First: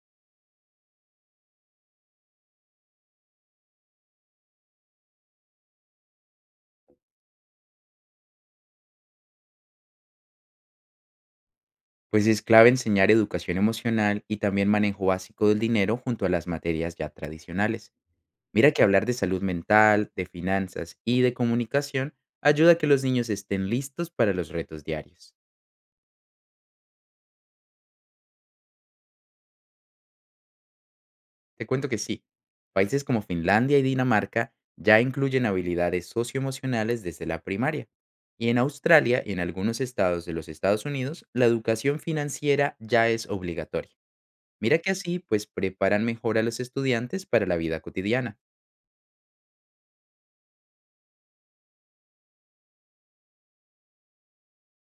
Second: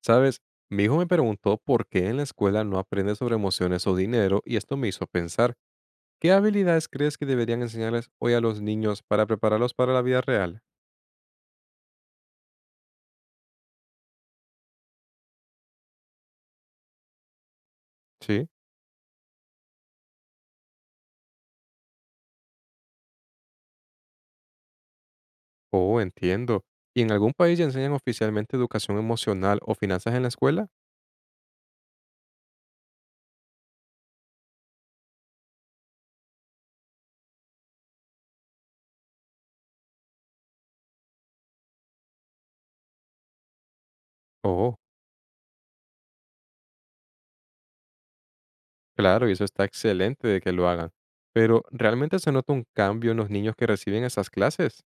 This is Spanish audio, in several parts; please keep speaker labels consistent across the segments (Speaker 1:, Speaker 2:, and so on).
Speaker 1: Sabes, mi hijo me preguntó por qué en la escuela no aprende sobre emociones o dinero y esto me hizo pensar, ¿qué habilidades crees que deberían enseñarles hoy a los niños para prepararlos para la vida real?
Speaker 2: Pues es clave enseñar educación emocional y también manejo básico del dinero junto a las materias ya tradicionales.
Speaker 1: Sí,
Speaker 2: Mira que hablar de salud mental, de finanzas y de comunicación ayuda a que los niños estén listos para los retos diarios.
Speaker 1: oh, entiendo. ¿Y en algún país ya enseñan oficialmente educación emocional o finanzas en la escuela?
Speaker 2: Te cuento que sí, países como Finlandia y Dinamarca ya incluyen habilidades socioemocionales desde la primaria. Y en Australia y en algunos estados de los Estados Unidos, la educación financiera ya es obligatoria.
Speaker 1: Oh,
Speaker 2: Mira que así, pues preparan mejor a los estudiantes para la vida cotidiana.
Speaker 1: claro, y eso está excelente de que lo hagan. Pero, ¿realmente se nota un cambio en los niños que reciben esas clases?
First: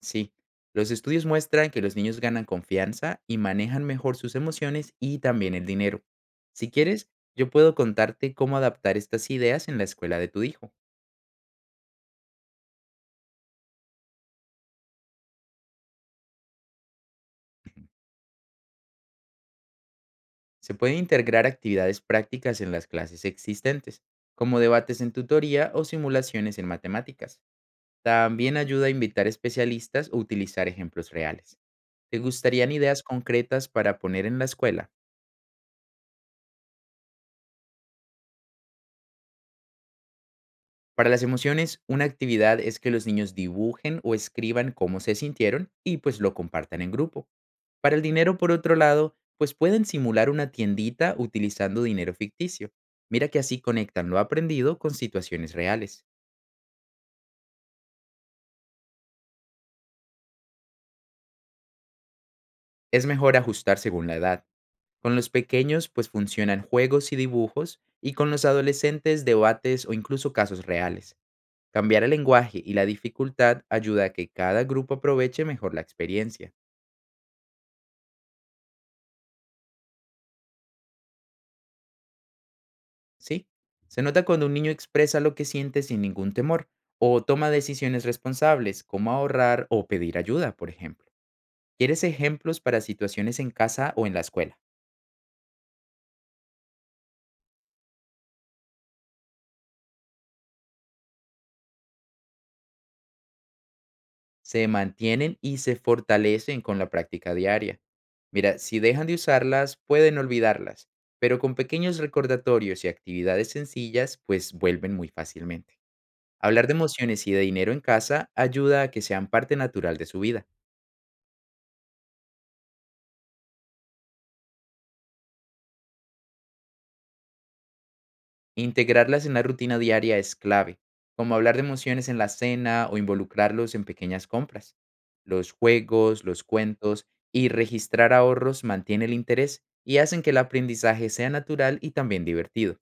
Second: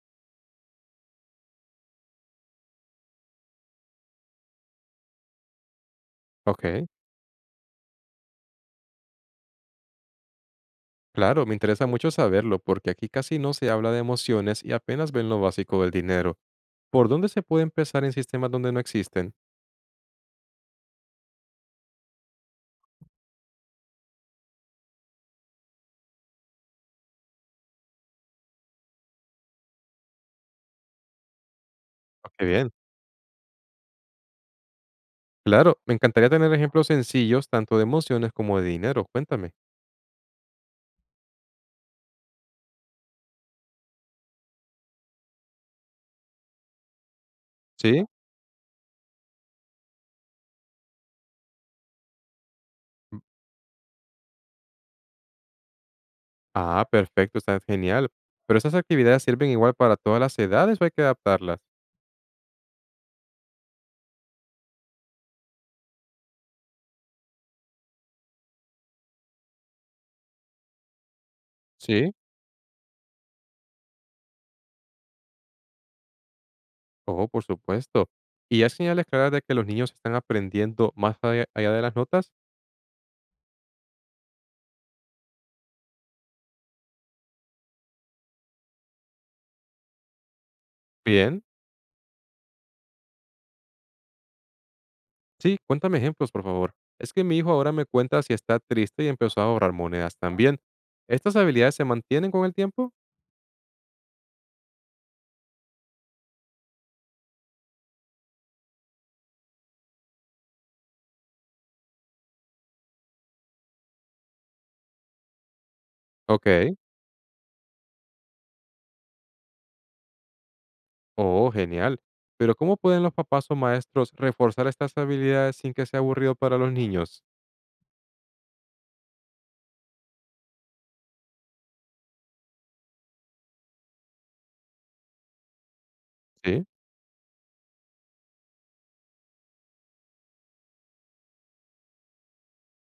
Speaker 2: Sí, los estudios muestran que los niños ganan confianza y manejan mejor sus emociones y también el dinero.
Speaker 1: Ok,
Speaker 2: Si quieres, yo puedo contarte cómo adaptar estas ideas en la escuela de tu hijo.
Speaker 1: claro, me interesa mucho saberlo porque aquí casi no se habla de emociones y apenas ven lo básico del dinero. ¿Por dónde se puede empezar en sistemas donde no existen?
Speaker 2: Se pueden integrar actividades prácticas en las clases existentes, como debates en tutoría o simulaciones en matemáticas. También ayuda a invitar especialistas o utilizar ejemplos reales. ¿Te
Speaker 1: Oh, qué bien.
Speaker 2: gustarían ideas concretas para poner en la escuela?
Speaker 1: Claro, me encantaría tener ejemplos sencillos tanto de emociones como de dinero, cuéntame.
Speaker 2: Para las emociones, una actividad es que los niños dibujen o escriban cómo se sintieron y pues lo compartan en grupo. Para el
Speaker 1: ¿Sí?
Speaker 2: dinero, por otro lado, pues pueden simular una tiendita utilizando dinero ficticio.
Speaker 1: Mm,
Speaker 2: Mira que así conectan lo aprendido con situaciones reales.
Speaker 1: ah, perfecto, está genial. ¿Pero esas actividades sirven igual para todas las edades o hay que adaptarlas?
Speaker 2: Es mejor ajustar según la edad. Con los pequeños, pues funcionan juegos y dibujos, y con los adolescentes, debates o incluso casos reales. Cambiar el
Speaker 1: Sí.
Speaker 2: lenguaje y la dificultad ayuda a que cada grupo aproveche mejor la experiencia.
Speaker 1: Oh, por supuesto. ¿Y hay señales claras de que los niños están aprendiendo más allá de las notas?
Speaker 2: Sí, se nota cuando un niño expresa lo que siente sin ningún temor o toma decisiones responsables, como ahorrar o pedir ayuda, por ejemplo.
Speaker 1: Bien.
Speaker 2: ¿Quieres ejemplos para situaciones en casa o en la escuela?
Speaker 1: Sí, cuéntame ejemplos, por favor. Es que mi hijo ahora me cuenta si está triste y empezó a ahorrar monedas también. ¿Estas habilidades se mantienen con el tiempo?
Speaker 2: Se mantienen y se fortalecen con la práctica diaria. Mira, si dejan de usarlas, pueden olvidarlas, pero con pequeños recordatorios y actividades sencillas, pues vuelven muy fácilmente. Hablar de
Speaker 1: Ok.
Speaker 2: emociones y de dinero en casa ayuda a que sean parte natural de su vida.
Speaker 1: Oh, genial. Pero ¿cómo pueden los papás o maestros reforzar estas habilidades sin que sea aburrido para los niños?
Speaker 2: Integrarlas en la rutina diaria es clave, como hablar de emociones en la cena o involucrarlos en pequeñas compras. Los juegos, los
Speaker 1: Sí.
Speaker 2: cuentos y registrar ahorros mantiene el interés y hacen que el aprendizaje sea natural y también divertido.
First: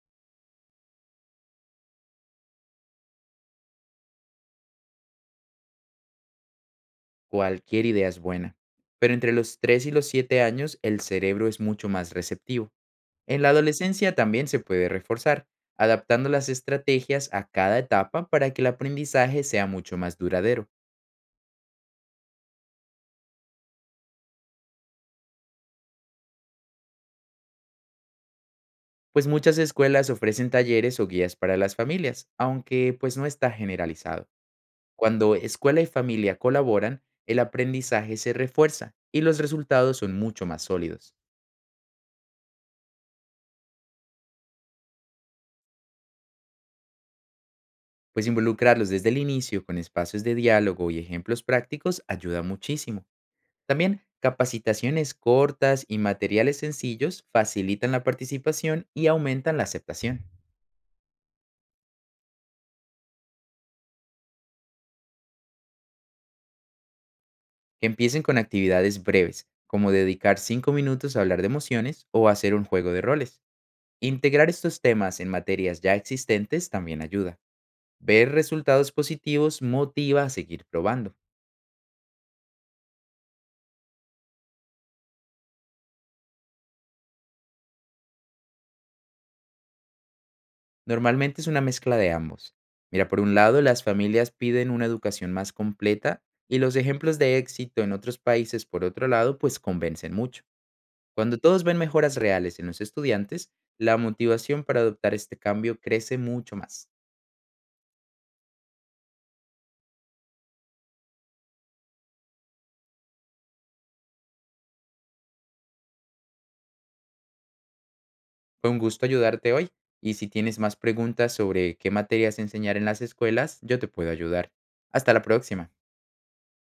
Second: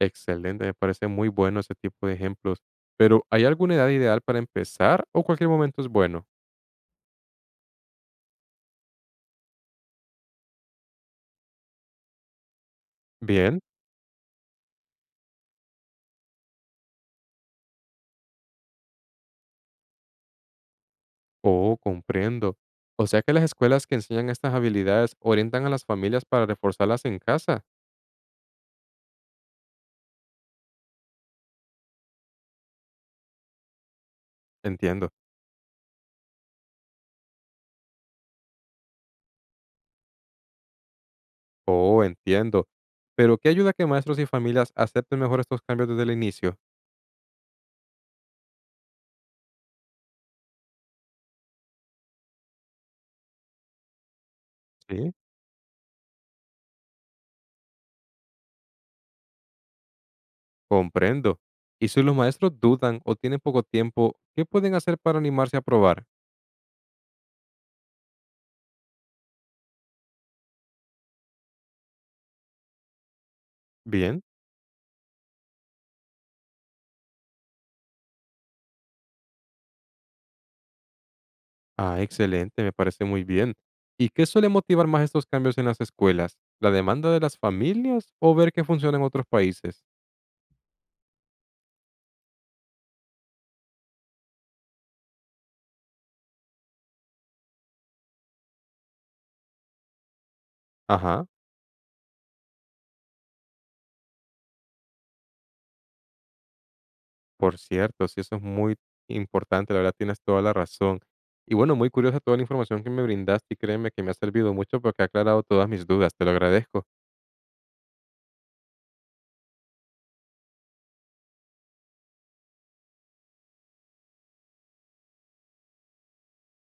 Speaker 1: Excelente, me parece muy bueno ese tipo de ejemplos. Pero ¿hay alguna edad ideal para empezar o cualquier momento es bueno?
Speaker 2: Cualquier idea es buena. Pero entre los 3 y los 7 años el cerebro es mucho más receptivo. En la
Speaker 1: Bien.
Speaker 2: adolescencia también se puede reforzar, adaptando las estrategias a cada etapa para que el aprendizaje sea mucho más duradero.
Speaker 1: Oh, comprendo. O sea que las escuelas que enseñan estas habilidades orientan a las familias para reforzarlas en casa.
Speaker 2: Pues muchas escuelas ofrecen talleres o guías para las familias, aunque pues no está generalizado.
Speaker 1: Entiendo.
Speaker 2: Cuando escuela y familia colaboran, el aprendizaje se refuerza y los resultados son mucho más sólidos.
Speaker 1: Oh, entiendo. Pero ¿qué ayuda a que maestros y familias acepten mejor estos cambios desde el inicio?
Speaker 2: Pues involucrarlos desde el inicio con espacios de diálogo y ejemplos prácticos ayuda muchísimo. También
Speaker 1: Sí.
Speaker 2: capacitaciones cortas y materiales sencillos facilitan la participación y aumentan la aceptación.
Speaker 1: Comprendo. ¿Y si los maestros dudan o tienen poco tiempo, qué pueden hacer para animarse a probar?
Speaker 2: Que empiecen con actividades breves, como dedicar 5 minutos a hablar de emociones o hacer un juego de roles.
Speaker 1: Bien.
Speaker 2: Integrar estos temas en materias ya existentes también ayuda. Ver resultados positivos motiva a seguir probando.
Speaker 1: Ah, excelente, me parece muy bien. ¿Y qué suele motivar más estos cambios en las escuelas? ¿La demanda de las familias o ver qué funciona en otros países?
Speaker 2: Normalmente es una mezcla de ambos. Mira, por un lado, las familias piden una educación más completa y los ejemplos de éxito en otros países, por otro lado, pues convencen mucho.
Speaker 1: Ajá,
Speaker 2: Cuando todos ven mejoras reales en los estudiantes, la motivación para adoptar este cambio crece mucho más.
Speaker 1: por cierto, sí, eso es muy importante, la verdad tienes toda la razón. Y bueno, muy curiosa toda la información que me brindaste y créeme que me ha servido mucho porque ha aclarado todas mis dudas, te lo agradezco.
Speaker 2: Fue un gusto ayudarte hoy y si tienes más preguntas sobre qué materias enseñar en las escuelas, yo te puedo ayudar. Hasta la próxima.